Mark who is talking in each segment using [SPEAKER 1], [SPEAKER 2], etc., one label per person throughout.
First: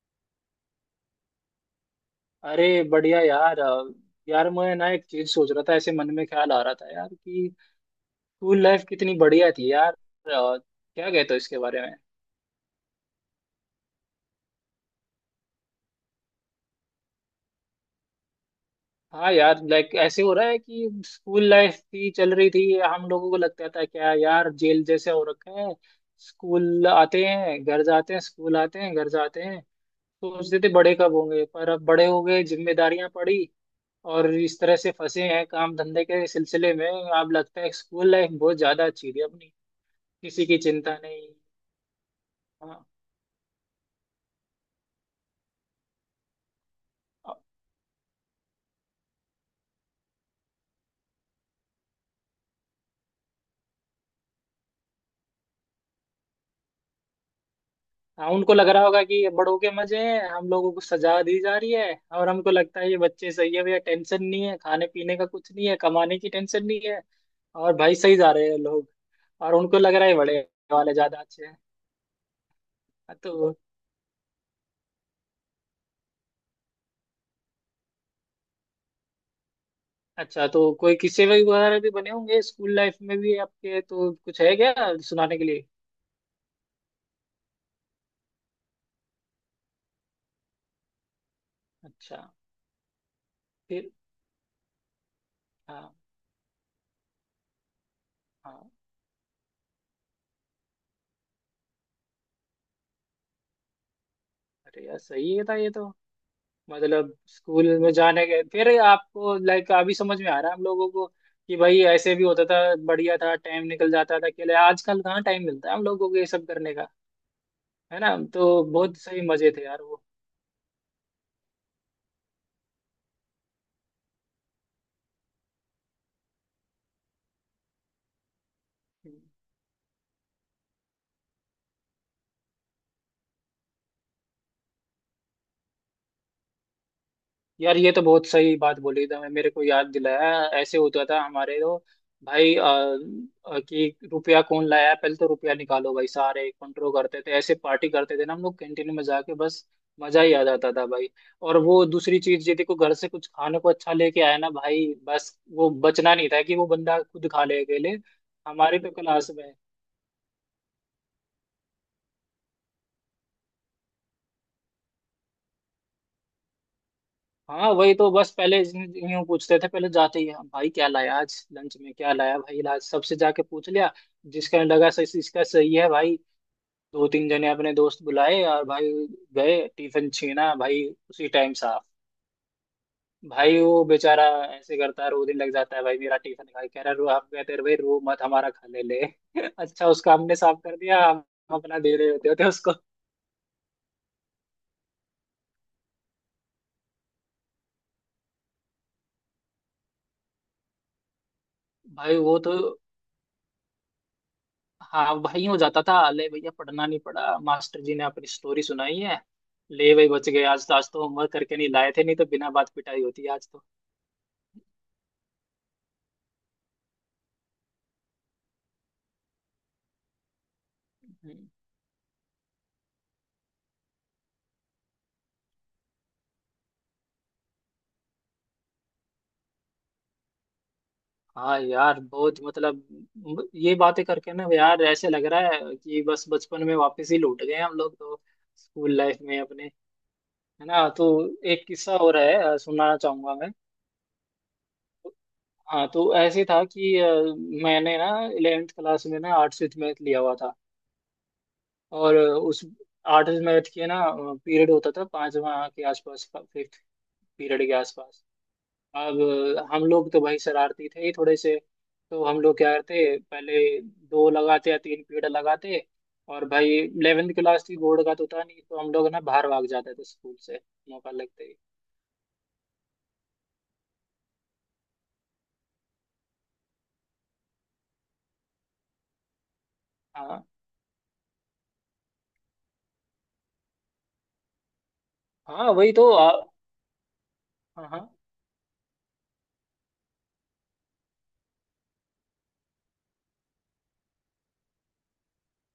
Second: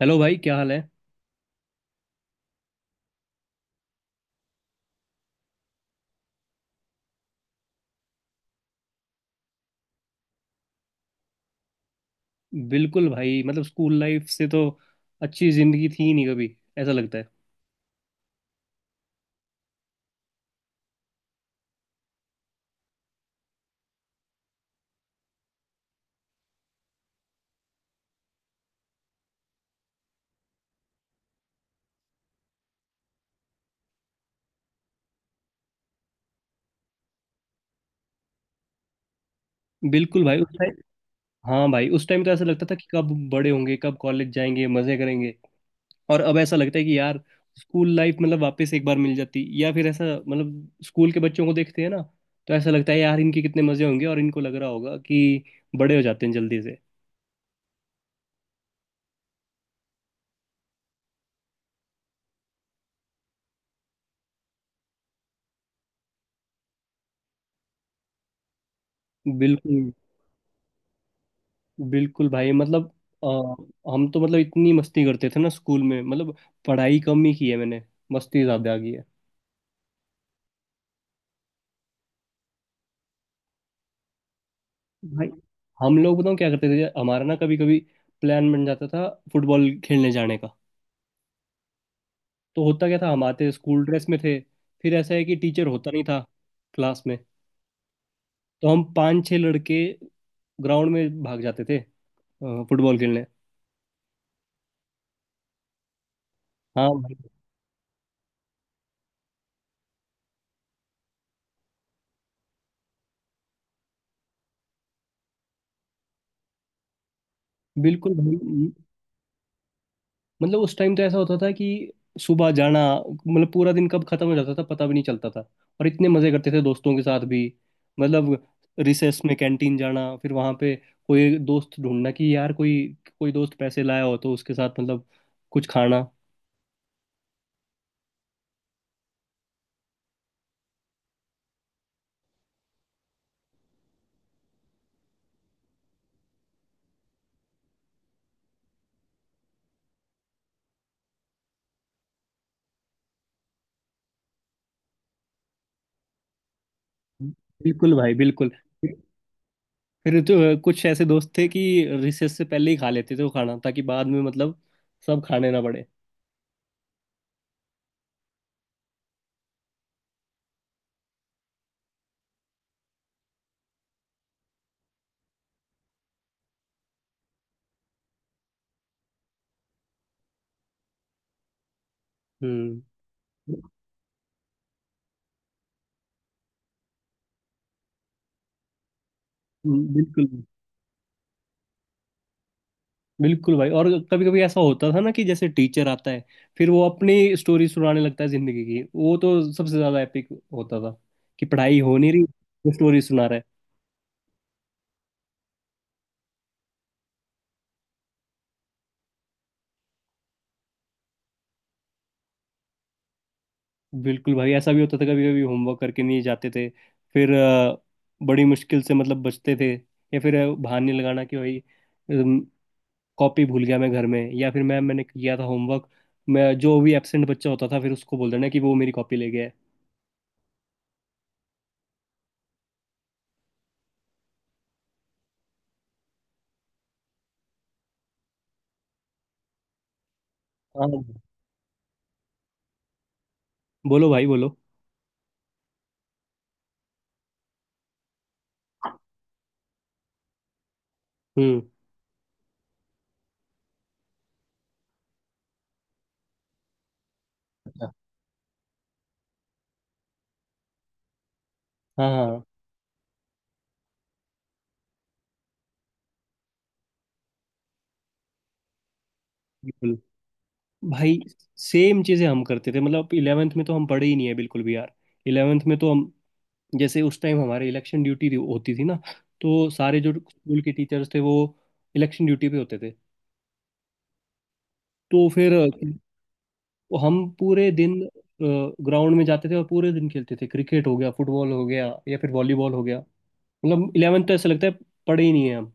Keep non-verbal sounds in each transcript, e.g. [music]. [SPEAKER 1] Hello भाई, क्या हाल है।
[SPEAKER 2] अरे बढ़िया यार। यार मैं ना एक चीज सोच रहा था, ऐसे मन में ख्याल आ रहा था यार कि स्कूल लाइफ कितनी बढ़िया थी यार। क्या कहते हो इसके बारे में?
[SPEAKER 1] बिल्कुल भाई, मतलब स्कूल लाइफ से तो अच्छी जिंदगी थी ही नहीं कभी, ऐसा लगता है।
[SPEAKER 2] हाँ यार, लाइक ऐसे हो रहा है कि स्कूल लाइफ थी, चल रही थी, हम लोगों को लगता था क्या यार जेल जैसे हो रखा है। स्कूल आते हैं घर जाते हैं, स्कूल आते हैं घर जाते हैं। सोचते थे बड़े कब होंगे, पर अब बड़े हो गए, जिम्मेदारियां पड़ी और इस तरह से फंसे हैं काम धंधे के सिलसिले में। अब लगता है स्कूल लाइफ बहुत ज्यादा अच्छी थी अपनी।
[SPEAKER 1] बिल्कुल भाई,
[SPEAKER 2] किसी
[SPEAKER 1] उस
[SPEAKER 2] की
[SPEAKER 1] टाइम।
[SPEAKER 2] चिंता नहीं।
[SPEAKER 1] हाँ भाई, उस टाइम तो ऐसा लगता था
[SPEAKER 2] हाँ।
[SPEAKER 1] कि कब बड़े होंगे, कब कॉलेज जाएंगे, मजे करेंगे। और अब ऐसा लगता है कि यार स्कूल लाइफ मतलब वापस एक बार मिल जाती, या फिर ऐसा मतलब स्कूल के बच्चों को देखते हैं ना, तो ऐसा लगता है यार इनके कितने मजे होंगे। और इनको लग रहा होगा कि बड़े हो जाते हैं जल्दी से।
[SPEAKER 2] हाँ, उनको लग रहा होगा कि ये बड़ों के मजे हैं, हम लोगों को सजा दी जा रही है। और हमको लगता है ये बच्चे सही है भैया, टेंशन नहीं है, खाने पीने का कुछ नहीं है, कमाने की टेंशन नहीं है, और भाई सही जा रहे हैं लोग। और उनको
[SPEAKER 1] बिल्कुल।
[SPEAKER 2] लग रहा है बड़े वाले ज्यादा अच्छे हैं।
[SPEAKER 1] बिल्कुल भाई, मतलब।
[SPEAKER 2] हाँ, तो।
[SPEAKER 1] अ, हम तो मतलब इतनी मस्ती करते थे ना स्कूल में, मतलब पढ़ाई कम ही की है मैंने, मस्ती ज्यादा की है।
[SPEAKER 2] अच्छा, तो कोई किस्से वही वगैरह भी बने होंगे स्कूल लाइफ में भी आपके? तो कुछ है क्या
[SPEAKER 1] भाई,
[SPEAKER 2] सुनाने के लिए?
[SPEAKER 1] हम लोग बताऊँ क्या करते थे, हमारा ना कभी कभी प्लान बन जाता था फुटबॉल खेलने जाने का।
[SPEAKER 2] अच्छा।
[SPEAKER 1] तो होता क्या था, हम आते स्कूल
[SPEAKER 2] फिर।
[SPEAKER 1] ड्रेस में थे। फिर ऐसा है कि टीचर होता
[SPEAKER 2] हाँ
[SPEAKER 1] नहीं था क्लास में। तो
[SPEAKER 2] हाँ।
[SPEAKER 1] हम पांच छह लड़के ग्राउंड में भाग जाते थे फुटबॉल खेलने।
[SPEAKER 2] अरे यार सही है था ये तो।
[SPEAKER 1] हाँ
[SPEAKER 2] मतलब
[SPEAKER 1] भाई।
[SPEAKER 2] स्कूल में जाने के फिर आपको लाइक अभी समझ में आ रहा है हम लोगों को कि भाई ऐसे भी होता था। बढ़िया था, टाइम निकल जाता था अकेले। आजकल कहाँ टाइम मिलता है हम लोगों को ये सब करने का? है ना?
[SPEAKER 1] बिल्कुल भाई,
[SPEAKER 2] तो बहुत सही मजे थे यार वो।
[SPEAKER 1] मतलब उस टाइम तो ऐसा होता था कि सुबह जाना, मतलब पूरा दिन कब खत्म हो जाता था पता भी नहीं चलता था। और इतने मजे करते थे दोस्तों के साथ भी, मतलब रिसेस में कैंटीन जाना, फिर वहां पे कोई दोस्त ढूंढना कि यार कोई कोई दोस्त पैसे लाया हो तो उसके साथ मतलब कुछ खाना।
[SPEAKER 2] यार ये तो बहुत सही बात बोली, था मेरे को याद दिलाया। ऐसे होता था हमारे तो भाई। कि रुपया कौन लाया? पहले तो रुपया निकालो भाई, सारे कंट्रोल करते थे, ऐसे पार्टी करते थे ना हम लोग कैंटीन में जाके। बस मजा ही आ जाता था भाई। और वो दूसरी चीज, यदि को घर से कुछ खाने को अच्छा लेके आया ना भाई, बस वो बचना नहीं था कि वो बंदा खुद खा ले
[SPEAKER 1] बिल्कुल
[SPEAKER 2] अकेले।
[SPEAKER 1] भाई बिल्कुल।
[SPEAKER 2] हमारी तो क्लास में
[SPEAKER 1] फिर तो कुछ ऐसे दोस्त थे कि रिसेस से पहले ही खा लेते थे वो खाना, ताकि बाद में मतलब सब खाने ना पड़े।
[SPEAKER 2] हाँ वही तो, बस पहले यूं पूछते थे, पहले जाते ही, हाँ भाई क्या लाया आज लंच में, क्या लाया भाई, आज सबसे जाके पूछ लिया, जिसका लगा सही, इसका सही है भाई। दो तीन जने अपने दोस्त बुलाए और भाई गए, टिफिन छीना भाई, उसी टाइम साफ।
[SPEAKER 1] हम्म।
[SPEAKER 2] भाई वो बेचारा ऐसे करता है रो, दिन लग जाता है भाई मेरा टिफिन खा के, कह रहा है रो, आप कहते हैं भाई रो मत, हमारा खा ले [laughs] ले। अच्छा, उसका
[SPEAKER 1] बिल्कुल
[SPEAKER 2] हमने साफ कर दिया, हम अपना दे रहे होते होते उसको।
[SPEAKER 1] बिल्कुल भाई, और कभी कभी ऐसा होता था ना कि जैसे टीचर आता है, फिर वो अपनी स्टोरी सुनाने लगता है जिंदगी की, वो तो सबसे ज्यादा एपिक होता था कि पढ़ाई हो नहीं
[SPEAKER 2] भाई
[SPEAKER 1] रही,
[SPEAKER 2] वो तो,
[SPEAKER 1] वो स्टोरी सुना रहा
[SPEAKER 2] हाँ भाई हो जाता था, ले भैया पढ़ना नहीं पड़ा, मास्टर जी ने अपनी स्टोरी सुनाई है। ले भाई बच गए आज तो, आज तो होमवर्क करके नहीं लाए थे, नहीं तो बिना बात पिटाई होती आज तो।
[SPEAKER 1] है। बिल्कुल भाई, ऐसा भी होता था कभी कभी होमवर्क करके नहीं जाते थे। फिर बड़ी मुश्किल से मतलब बचते थे, या फिर बहाने लगाना कि
[SPEAKER 2] हम्म।
[SPEAKER 1] भाई अम, कॉपी भूल गया मैं घर में, या फिर मैम मैंने किया था होमवर्क। मैं जो भी एब्सेंट बच्चा होता था फिर उसको बोल देना कि वो मेरी कॉपी ले गया है।
[SPEAKER 2] हाँ यार बहुत मतलब, ये बातें करके ना यार ऐसे लग रहा है कि बस बचपन में वापस ही लौट गए हम लोग तो, स्कूल लाइफ में अपने। है ना?
[SPEAKER 1] हाँ।
[SPEAKER 2] तो एक किस्सा हो रहा है, सुनाना चाहूंगा मैं।
[SPEAKER 1] बोलो भाई बोलो।
[SPEAKER 2] हाँ तो ऐसे था कि मैंने ना 11th क्लास में ना आर्ट्स विथ मैथ लिया हुआ था।
[SPEAKER 1] हम्म।
[SPEAKER 2] और उस आठ मैथ के ना पीरियड होता था पांचवा के आसपास, फिफ्थ पीरियड के
[SPEAKER 1] अच्छा।
[SPEAKER 2] आसपास। अब हम लोग तो भाई शरारती थे ही थोड़े से,
[SPEAKER 1] हाँ
[SPEAKER 2] तो हम
[SPEAKER 1] हाँ।
[SPEAKER 2] लोग क्या करते, पहले दो लगाते या तीन पीरियड लगाते, और भाई 11th क्लास थी, बोर्ड का तो था नहीं, तो हम लोग ना बाहर भाग जाते
[SPEAKER 1] बिल्कुल।
[SPEAKER 2] थे स्कूल से, मौका
[SPEAKER 1] भाई
[SPEAKER 2] लगते ही।
[SPEAKER 1] सेम चीजें हम करते थे, मतलब इलेवेंथ में तो हम पढ़े ही नहीं है बिल्कुल भी यार। इलेवेंथ में तो हम, जैसे उस टाइम हमारे इलेक्शन ड्यूटी होती थी ना। तो सारे जो
[SPEAKER 2] हाँ
[SPEAKER 1] स्कूल के टीचर्स थे वो इलेक्शन ड्यूटी पे होते थे। तो फिर
[SPEAKER 2] हाँ वही तो।
[SPEAKER 1] तो हम पूरे
[SPEAKER 2] हाँ
[SPEAKER 1] दिन
[SPEAKER 2] हाँ।
[SPEAKER 1] ग्राउंड में जाते थे और पूरे दिन खेलते थे, क्रिकेट हो गया, फुटबॉल हो गया, या फिर वॉलीबॉल हो गया, मतलब इलेवेंथ तो ऐसा लगता है पढ़े ही नहीं है हम।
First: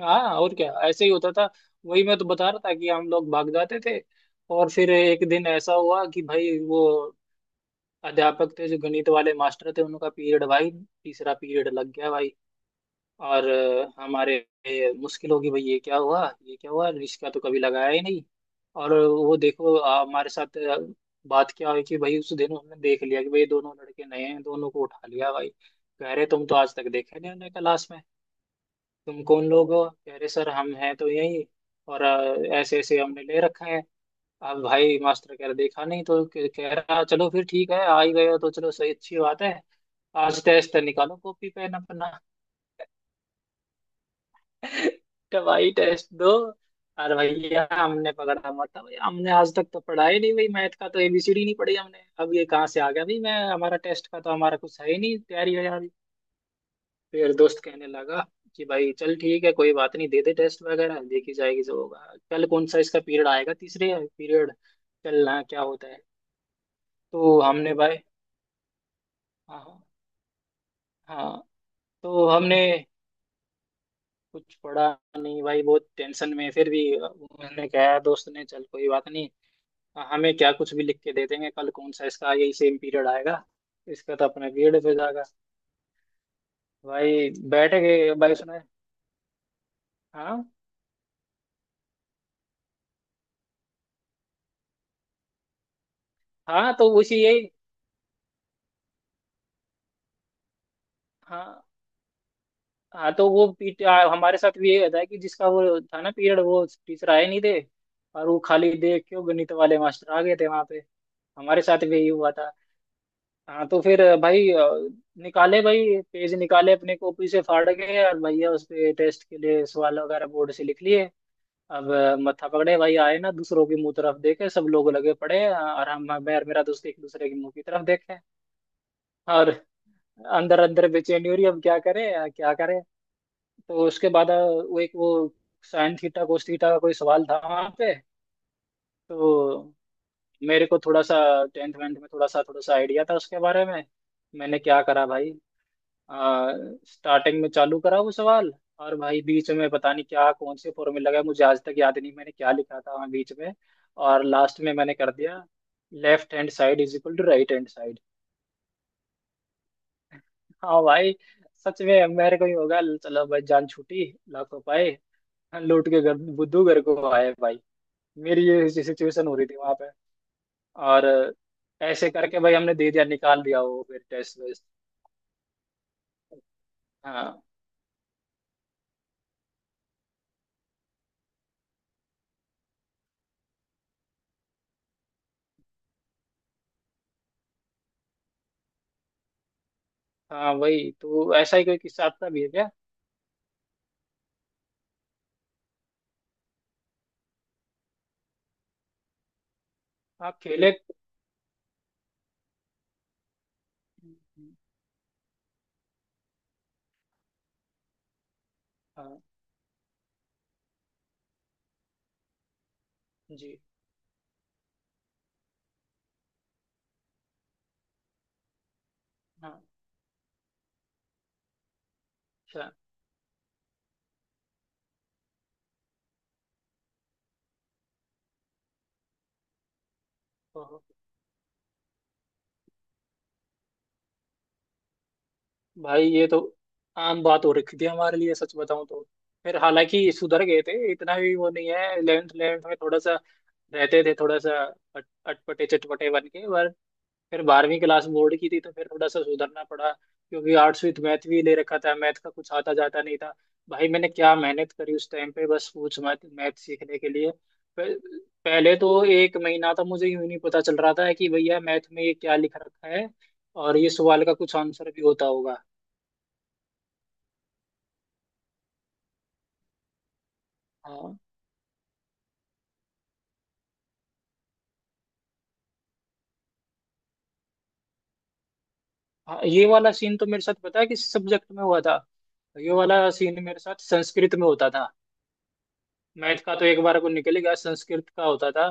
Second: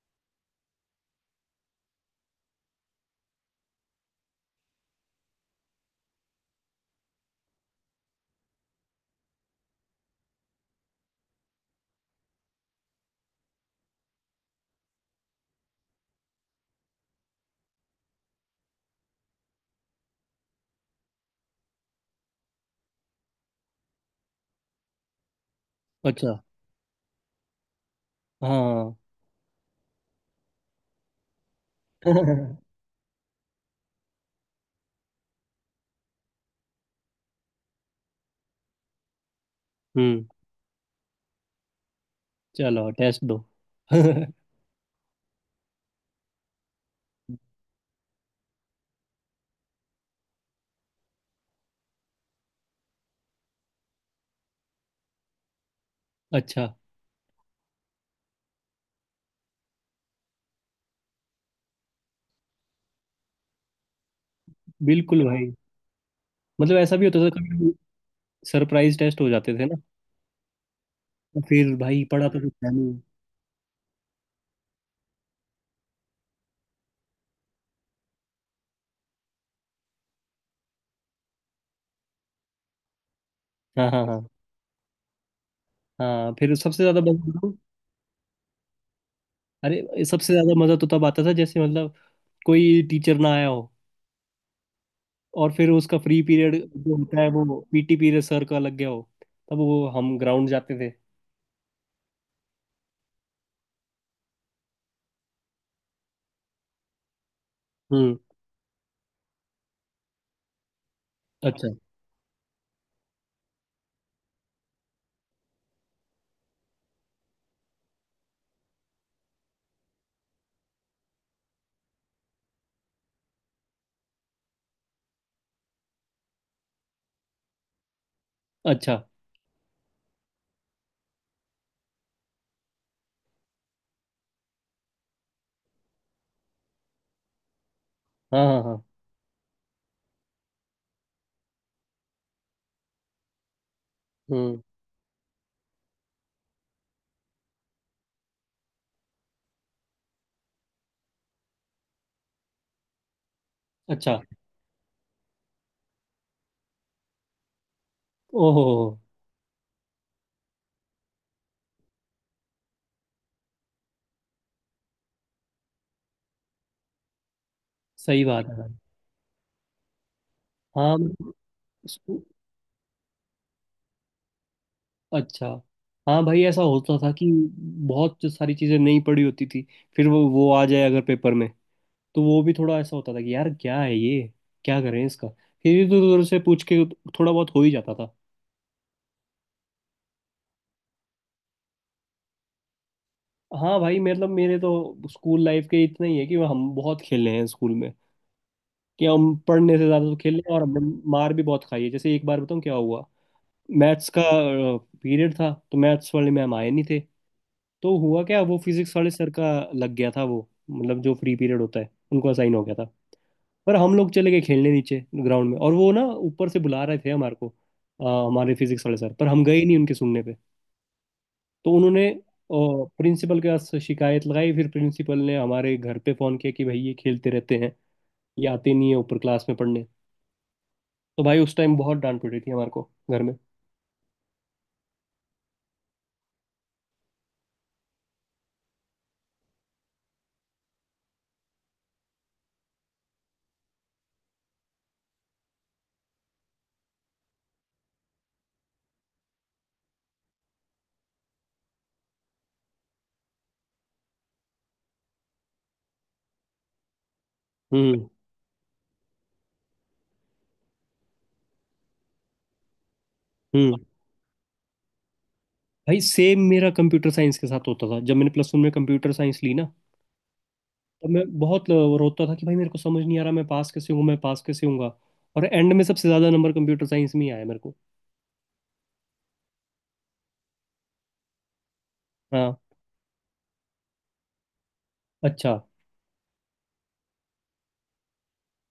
[SPEAKER 2] हाँ, और क्या ऐसे ही होता था। वही मैं तो बता रहा था कि हम लोग भाग जाते थे और फिर एक दिन ऐसा हुआ कि भाई वो अध्यापक थे जो गणित वाले मास्टर थे, उनका पीरियड भाई तीसरा पीरियड लग गया भाई। और हमारे, मुश्किल होगी भाई, ये क्या हुआ, ये क्या हुआ, इसका तो कभी लगाया ही नहीं। और वो देखो हमारे साथ, बात क्या हुई कि भाई उस दिन हमने देख लिया कि भाई दोनों लड़के नए हैं, दोनों को उठा लिया भाई। कह रहे
[SPEAKER 1] अच्छा।
[SPEAKER 2] तुम तो आज तक देखे नहीं हमने क्लास में,
[SPEAKER 1] हाँ।
[SPEAKER 2] तुम कौन लोग हो? कह रहे सर हम हैं तो यही, और
[SPEAKER 1] [laughs]
[SPEAKER 2] ऐसे ऐसे हमने ले रखा है। अब भाई मास्टर कह रहा देखा नहीं, तो कह कह रहा चलो फिर ठीक है, आ ही गए हो तो चलो सही, अच्छी बात है,
[SPEAKER 1] हम्म।
[SPEAKER 2] आज टेस्ट निकालो कॉपी पेन अपना।
[SPEAKER 1] चलो टेस्ट दो।
[SPEAKER 2] तो भाई टेस्ट दो। अरे
[SPEAKER 1] [laughs]
[SPEAKER 2] भैया हमने पकड़ा मत भाई, हमने आज तक तो पढ़ा ही नहीं भाई, मैथ का तो एबीसीडी नहीं पढ़ी हमने, अब ये कहाँ से आ गया भाई मैं, हमारा टेस्ट का तो हमारा कुछ है ही नहीं तैयारी है यार।
[SPEAKER 1] अच्छा।
[SPEAKER 2] फिर दोस्त कहने लगा कि भाई चल ठीक है कोई बात नहीं दे दे, टेस्ट वगैरह देखी जाएगी जो होगा, कल कौन सा इसका पीरियड आएगा तीसरे पीरियड,
[SPEAKER 1] बिल्कुल
[SPEAKER 2] चलना
[SPEAKER 1] भाई,
[SPEAKER 2] क्या होता है।
[SPEAKER 1] मतलब ऐसा भी होता था
[SPEAKER 2] तो
[SPEAKER 1] कभी
[SPEAKER 2] हमने भाई,
[SPEAKER 1] सरप्राइज टेस्ट हो जाते थे ना।
[SPEAKER 2] हाँ हाँ,
[SPEAKER 1] तो फिर भाई
[SPEAKER 2] तो
[SPEAKER 1] पढ़ा तो कुछ
[SPEAKER 2] हमने
[SPEAKER 1] है नहीं।
[SPEAKER 2] कुछ पड़ा नहीं भाई, बहुत टेंशन में, फिर भी मैंने कहा, दोस्त ने चल कोई बात नहीं, हमें क्या, कुछ भी लिख के दे देंगे, कल कौन सा इसका यही सेम पीरियड आएगा,
[SPEAKER 1] हाँ हाँ
[SPEAKER 2] इसका तो
[SPEAKER 1] हाँ।
[SPEAKER 2] अपना पीरियड पे जाएगा।
[SPEAKER 1] हाँ फिर सबसे ज्यादा
[SPEAKER 2] भाई
[SPEAKER 1] मजा।
[SPEAKER 2] बैठ गए भाई सुना।
[SPEAKER 1] अरे सबसे
[SPEAKER 2] हाँ
[SPEAKER 1] ज्यादा मजा तो तब आता था जैसे मतलब कोई टीचर ना आया हो, और फिर उसका फ्री पीरियड
[SPEAKER 2] हाँ तो
[SPEAKER 1] जो
[SPEAKER 2] उसी
[SPEAKER 1] होता है
[SPEAKER 2] यही।
[SPEAKER 1] वो पीटी पीरियड सर का लग गया हो, तब वो हम ग्राउंड जाते थे।
[SPEAKER 2] हाँ हाँ तो वो पीट हमारे साथ भी यही होता है कि जिसका वो था ना पीरियड वो टीचर आए नहीं थे,
[SPEAKER 1] हम्म।
[SPEAKER 2] और वो खाली देख क्यों गणित वाले मास्टर आ गए थे वहां पे, हमारे
[SPEAKER 1] अच्छा।
[SPEAKER 2] साथ भी यही हुआ था। हाँ तो फिर भाई निकाले भाई पेज, निकाले अपने कॉपी से फाड़ के, और भैया उस पे टेस्ट के लिए सवाल वगैरह बोर्ड से लिख लिए। अब मत्था पकड़े भाई आए ना, दूसरों की मुंह तरफ देखे, सब लोग लगे पड़े, और हम, मैं और मेरा दोस्त एक दूसरे की मुंह की तरफ देखे।
[SPEAKER 1] अच्छा।
[SPEAKER 2] और अंदर अंदर बेचैनी हो रही, अब क्या करें, क्या करें। तो उसके बाद वो साइन थीटा कोस थीटा का कोई सवाल था वहां पे।
[SPEAKER 1] हाँ हाँ हाँ।
[SPEAKER 2] तो मेरे को थोड़ा सा टेंथ वेंथ में थोड़ा सा आइडिया था उसके बारे में। मैंने
[SPEAKER 1] हम्म।
[SPEAKER 2] क्या करा भाई, आ, स्टार्टिंग में चालू करा वो सवाल, और भाई बीच में पता नहीं क्या, कौन से फॉर्मूला का मुझे आज तक याद नहीं मैंने क्या लिखा था वहाँ बीच में।
[SPEAKER 1] अच्छा।
[SPEAKER 2] और लास्ट में मैंने कर दिया left hand side is equal to right hand side.
[SPEAKER 1] ओहो।
[SPEAKER 2] हाँ भाई, सच में मेरे को ही होगा, चलो भाई जान छूटी, लाखों पाए, लौट के घर, बुद्धू घर को आए भाई।
[SPEAKER 1] सही बात
[SPEAKER 2] मेरी
[SPEAKER 1] है
[SPEAKER 2] ये
[SPEAKER 1] भाई।
[SPEAKER 2] सिचुएशन हो रही थी वहां पे।
[SPEAKER 1] हाँ
[SPEAKER 2] और ऐसे
[SPEAKER 1] मतलब।
[SPEAKER 2] करके भाई हमने दे दिया, निकाल दिया वो फिर टेस्ट वेस्ट।
[SPEAKER 1] अच्छा। हाँ भाई, ऐसा होता था कि
[SPEAKER 2] हाँ
[SPEAKER 1] बहुत जो सारी चीज़ें नहीं पड़ी होती थी, फिर वो आ जाए अगर पेपर में, तो वो भी थोड़ा ऐसा होता था कि यार क्या है ये, क्या करें इसका। फिर इधर उधर से पूछ के थोड़ा बहुत हो ही जाता था।
[SPEAKER 2] हाँ वही तो। ऐसा ही कोई किस्सा आपका भी है क्या?
[SPEAKER 1] हाँ भाई, मतलब मेरे तो स्कूल लाइफ के इतना ही है कि हम बहुत खेले हैं स्कूल में, कि हम पढ़ने से ज़्यादा तो खेले
[SPEAKER 2] आप
[SPEAKER 1] हैं, और
[SPEAKER 2] खेले।
[SPEAKER 1] हमने मार भी बहुत खाई है। जैसे एक बार बताऊँ क्या हुआ। मैथ्स का
[SPEAKER 2] हम्म।
[SPEAKER 1] पीरियड था, तो मैथ्स वाले मैम आए नहीं थे। तो हुआ क्या, वो फिजिक्स वाले
[SPEAKER 2] हाँ
[SPEAKER 1] सर का लग गया था वो, मतलब जो फ्री पीरियड होता है उनको असाइन हो गया था।
[SPEAKER 2] जी
[SPEAKER 1] पर हम लोग चले गए खेलने नीचे ग्राउंड में, और वो ना ऊपर से बुला रहे थे हमारे को हमारे फिजिक्स वाले सर। पर हम
[SPEAKER 2] हाँ।
[SPEAKER 1] गए नहीं उनके सुनने पे। तो उन्होंने
[SPEAKER 2] अच्छा,
[SPEAKER 1] प्रिंसिपल के पास शिकायत लगाई। फिर प्रिंसिपल ने हमारे घर पे फोन किया कि भाई ये खेलते रहते हैं, ये आते नहीं है ऊपर क्लास में पढ़ने।
[SPEAKER 2] तो
[SPEAKER 1] तो भाई उस टाइम बहुत डांट पड़ी थी हमारे को घर में।
[SPEAKER 2] भाई ये तो आम बात हो रखी थी हमारे लिए सच बताऊं तो। फिर हालांकि सुधर गए थे, इतना भी वो नहीं है। इलेवेंथ इलेवेंथ में थोड़ा सा रहते थे थोड़ा सा अटपटे चटपटे बन के, पर फिर 12वीं क्लास बोर्ड की थी तो फिर थोड़ा सा सुधरना पड़ा, क्योंकि आर्ट्स विद मैथ भी ले रखा था, मैथ का कुछ आता जाता नहीं था भाई। मैंने क्या मेहनत करी उस टाइम पे बस पूछ मत, मैथ सीखने के लिए
[SPEAKER 1] हम्म।
[SPEAKER 2] पहले तो एक महीना था मुझे यूं ही नहीं पता चल रहा था कि भैया मैथ में ये क्या लिख रखा है,
[SPEAKER 1] हम्म।
[SPEAKER 2] और ये सवाल का कुछ आंसर भी होता होगा।
[SPEAKER 1] भाई सेम मेरा कंप्यूटर साइंस के साथ होता था जब मैंने प्लस वन में कंप्यूटर साइंस ली ना। और
[SPEAKER 2] हाँ
[SPEAKER 1] मैं बहुत रोता था कि भाई मेरे को समझ नहीं आ रहा, मैं पास कैसे हूँ, मैं पास कैसे हूँगा। और एंड में सबसे ज्यादा नंबर कंप्यूटर साइंस में ही आया मेरे को।
[SPEAKER 2] हाँ। ये वाला सीन तो मेरे साथ पता है किस सब्जेक्ट में हुआ था?
[SPEAKER 1] हाँ।
[SPEAKER 2] ये वाला सीन मेरे साथ संस्कृत में होता था।
[SPEAKER 1] अच्छा।
[SPEAKER 2] मैथ का तो एक बार को निकल ही गया, संस्कृत का होता था।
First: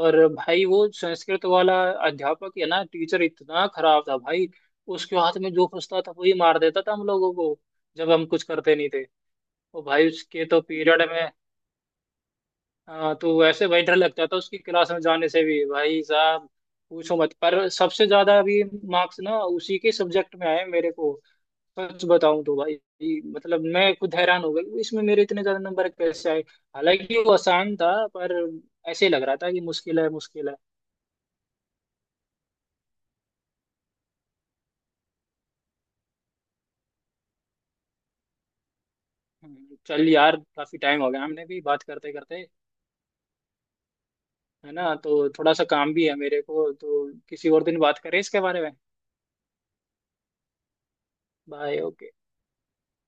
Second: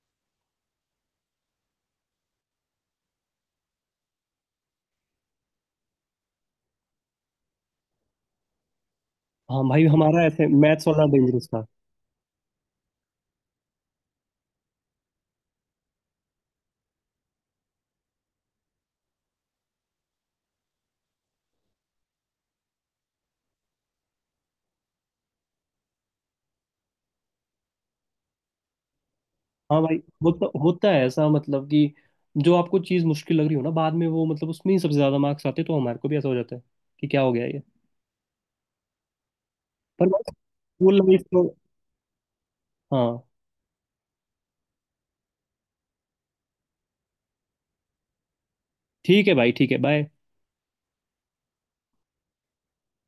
[SPEAKER 2] और भाई वो संस्कृत वाला अध्यापक है ना, टीचर इतना खराब था भाई, उसके हाथ में जो फंसता था वही मार देता था हम लोगों को, जब हम कुछ करते नहीं थे।
[SPEAKER 1] हाँ
[SPEAKER 2] और
[SPEAKER 1] भाई,
[SPEAKER 2] भाई
[SPEAKER 1] हमारा
[SPEAKER 2] उसके
[SPEAKER 1] ऐसे
[SPEAKER 2] तो
[SPEAKER 1] मैथ्स
[SPEAKER 2] पीरियड
[SPEAKER 1] वाला
[SPEAKER 2] में,
[SPEAKER 1] डेंजरस था।
[SPEAKER 2] हाँ, तो ऐसे भाई डर लगता था उसकी क्लास में जाने से भी भाई साहब, पूछो मत। पर सबसे ज्यादा अभी मार्क्स ना उसी के सब्जेक्ट में आए मेरे को, सच बताऊं तो भाई, मतलब मैं खुद हैरान हो गया कि इसमें मेरे इतने ज्यादा नंबर कैसे आए। हालांकि वो आसान था, पर ऐसे लग रहा था कि
[SPEAKER 1] हाँ भाई,
[SPEAKER 2] मुश्किल है
[SPEAKER 1] होता
[SPEAKER 2] मुश्किल है।
[SPEAKER 1] होता है ऐसा मतलब कि जो आपको चीज़ मुश्किल लग रही हो ना, बाद में वो मतलब उसमें ही सबसे ज्यादा मार्क्स आते हैं, तो हमारे को भी ऐसा हो जाता है कि क्या हो गया ये। पर
[SPEAKER 2] चल
[SPEAKER 1] बस
[SPEAKER 2] यार काफी
[SPEAKER 1] स्कूल
[SPEAKER 2] टाइम हो
[SPEAKER 1] लाइफ
[SPEAKER 2] गया हमने
[SPEAKER 1] तो।
[SPEAKER 2] भी बात करते करते।
[SPEAKER 1] हाँ
[SPEAKER 2] है ना? तो थोड़ा सा काम भी है मेरे को, तो किसी और दिन बात करें इसके बारे में।
[SPEAKER 1] ठीक है भाई, ठीक है। बाय।
[SPEAKER 2] बाय। ओके।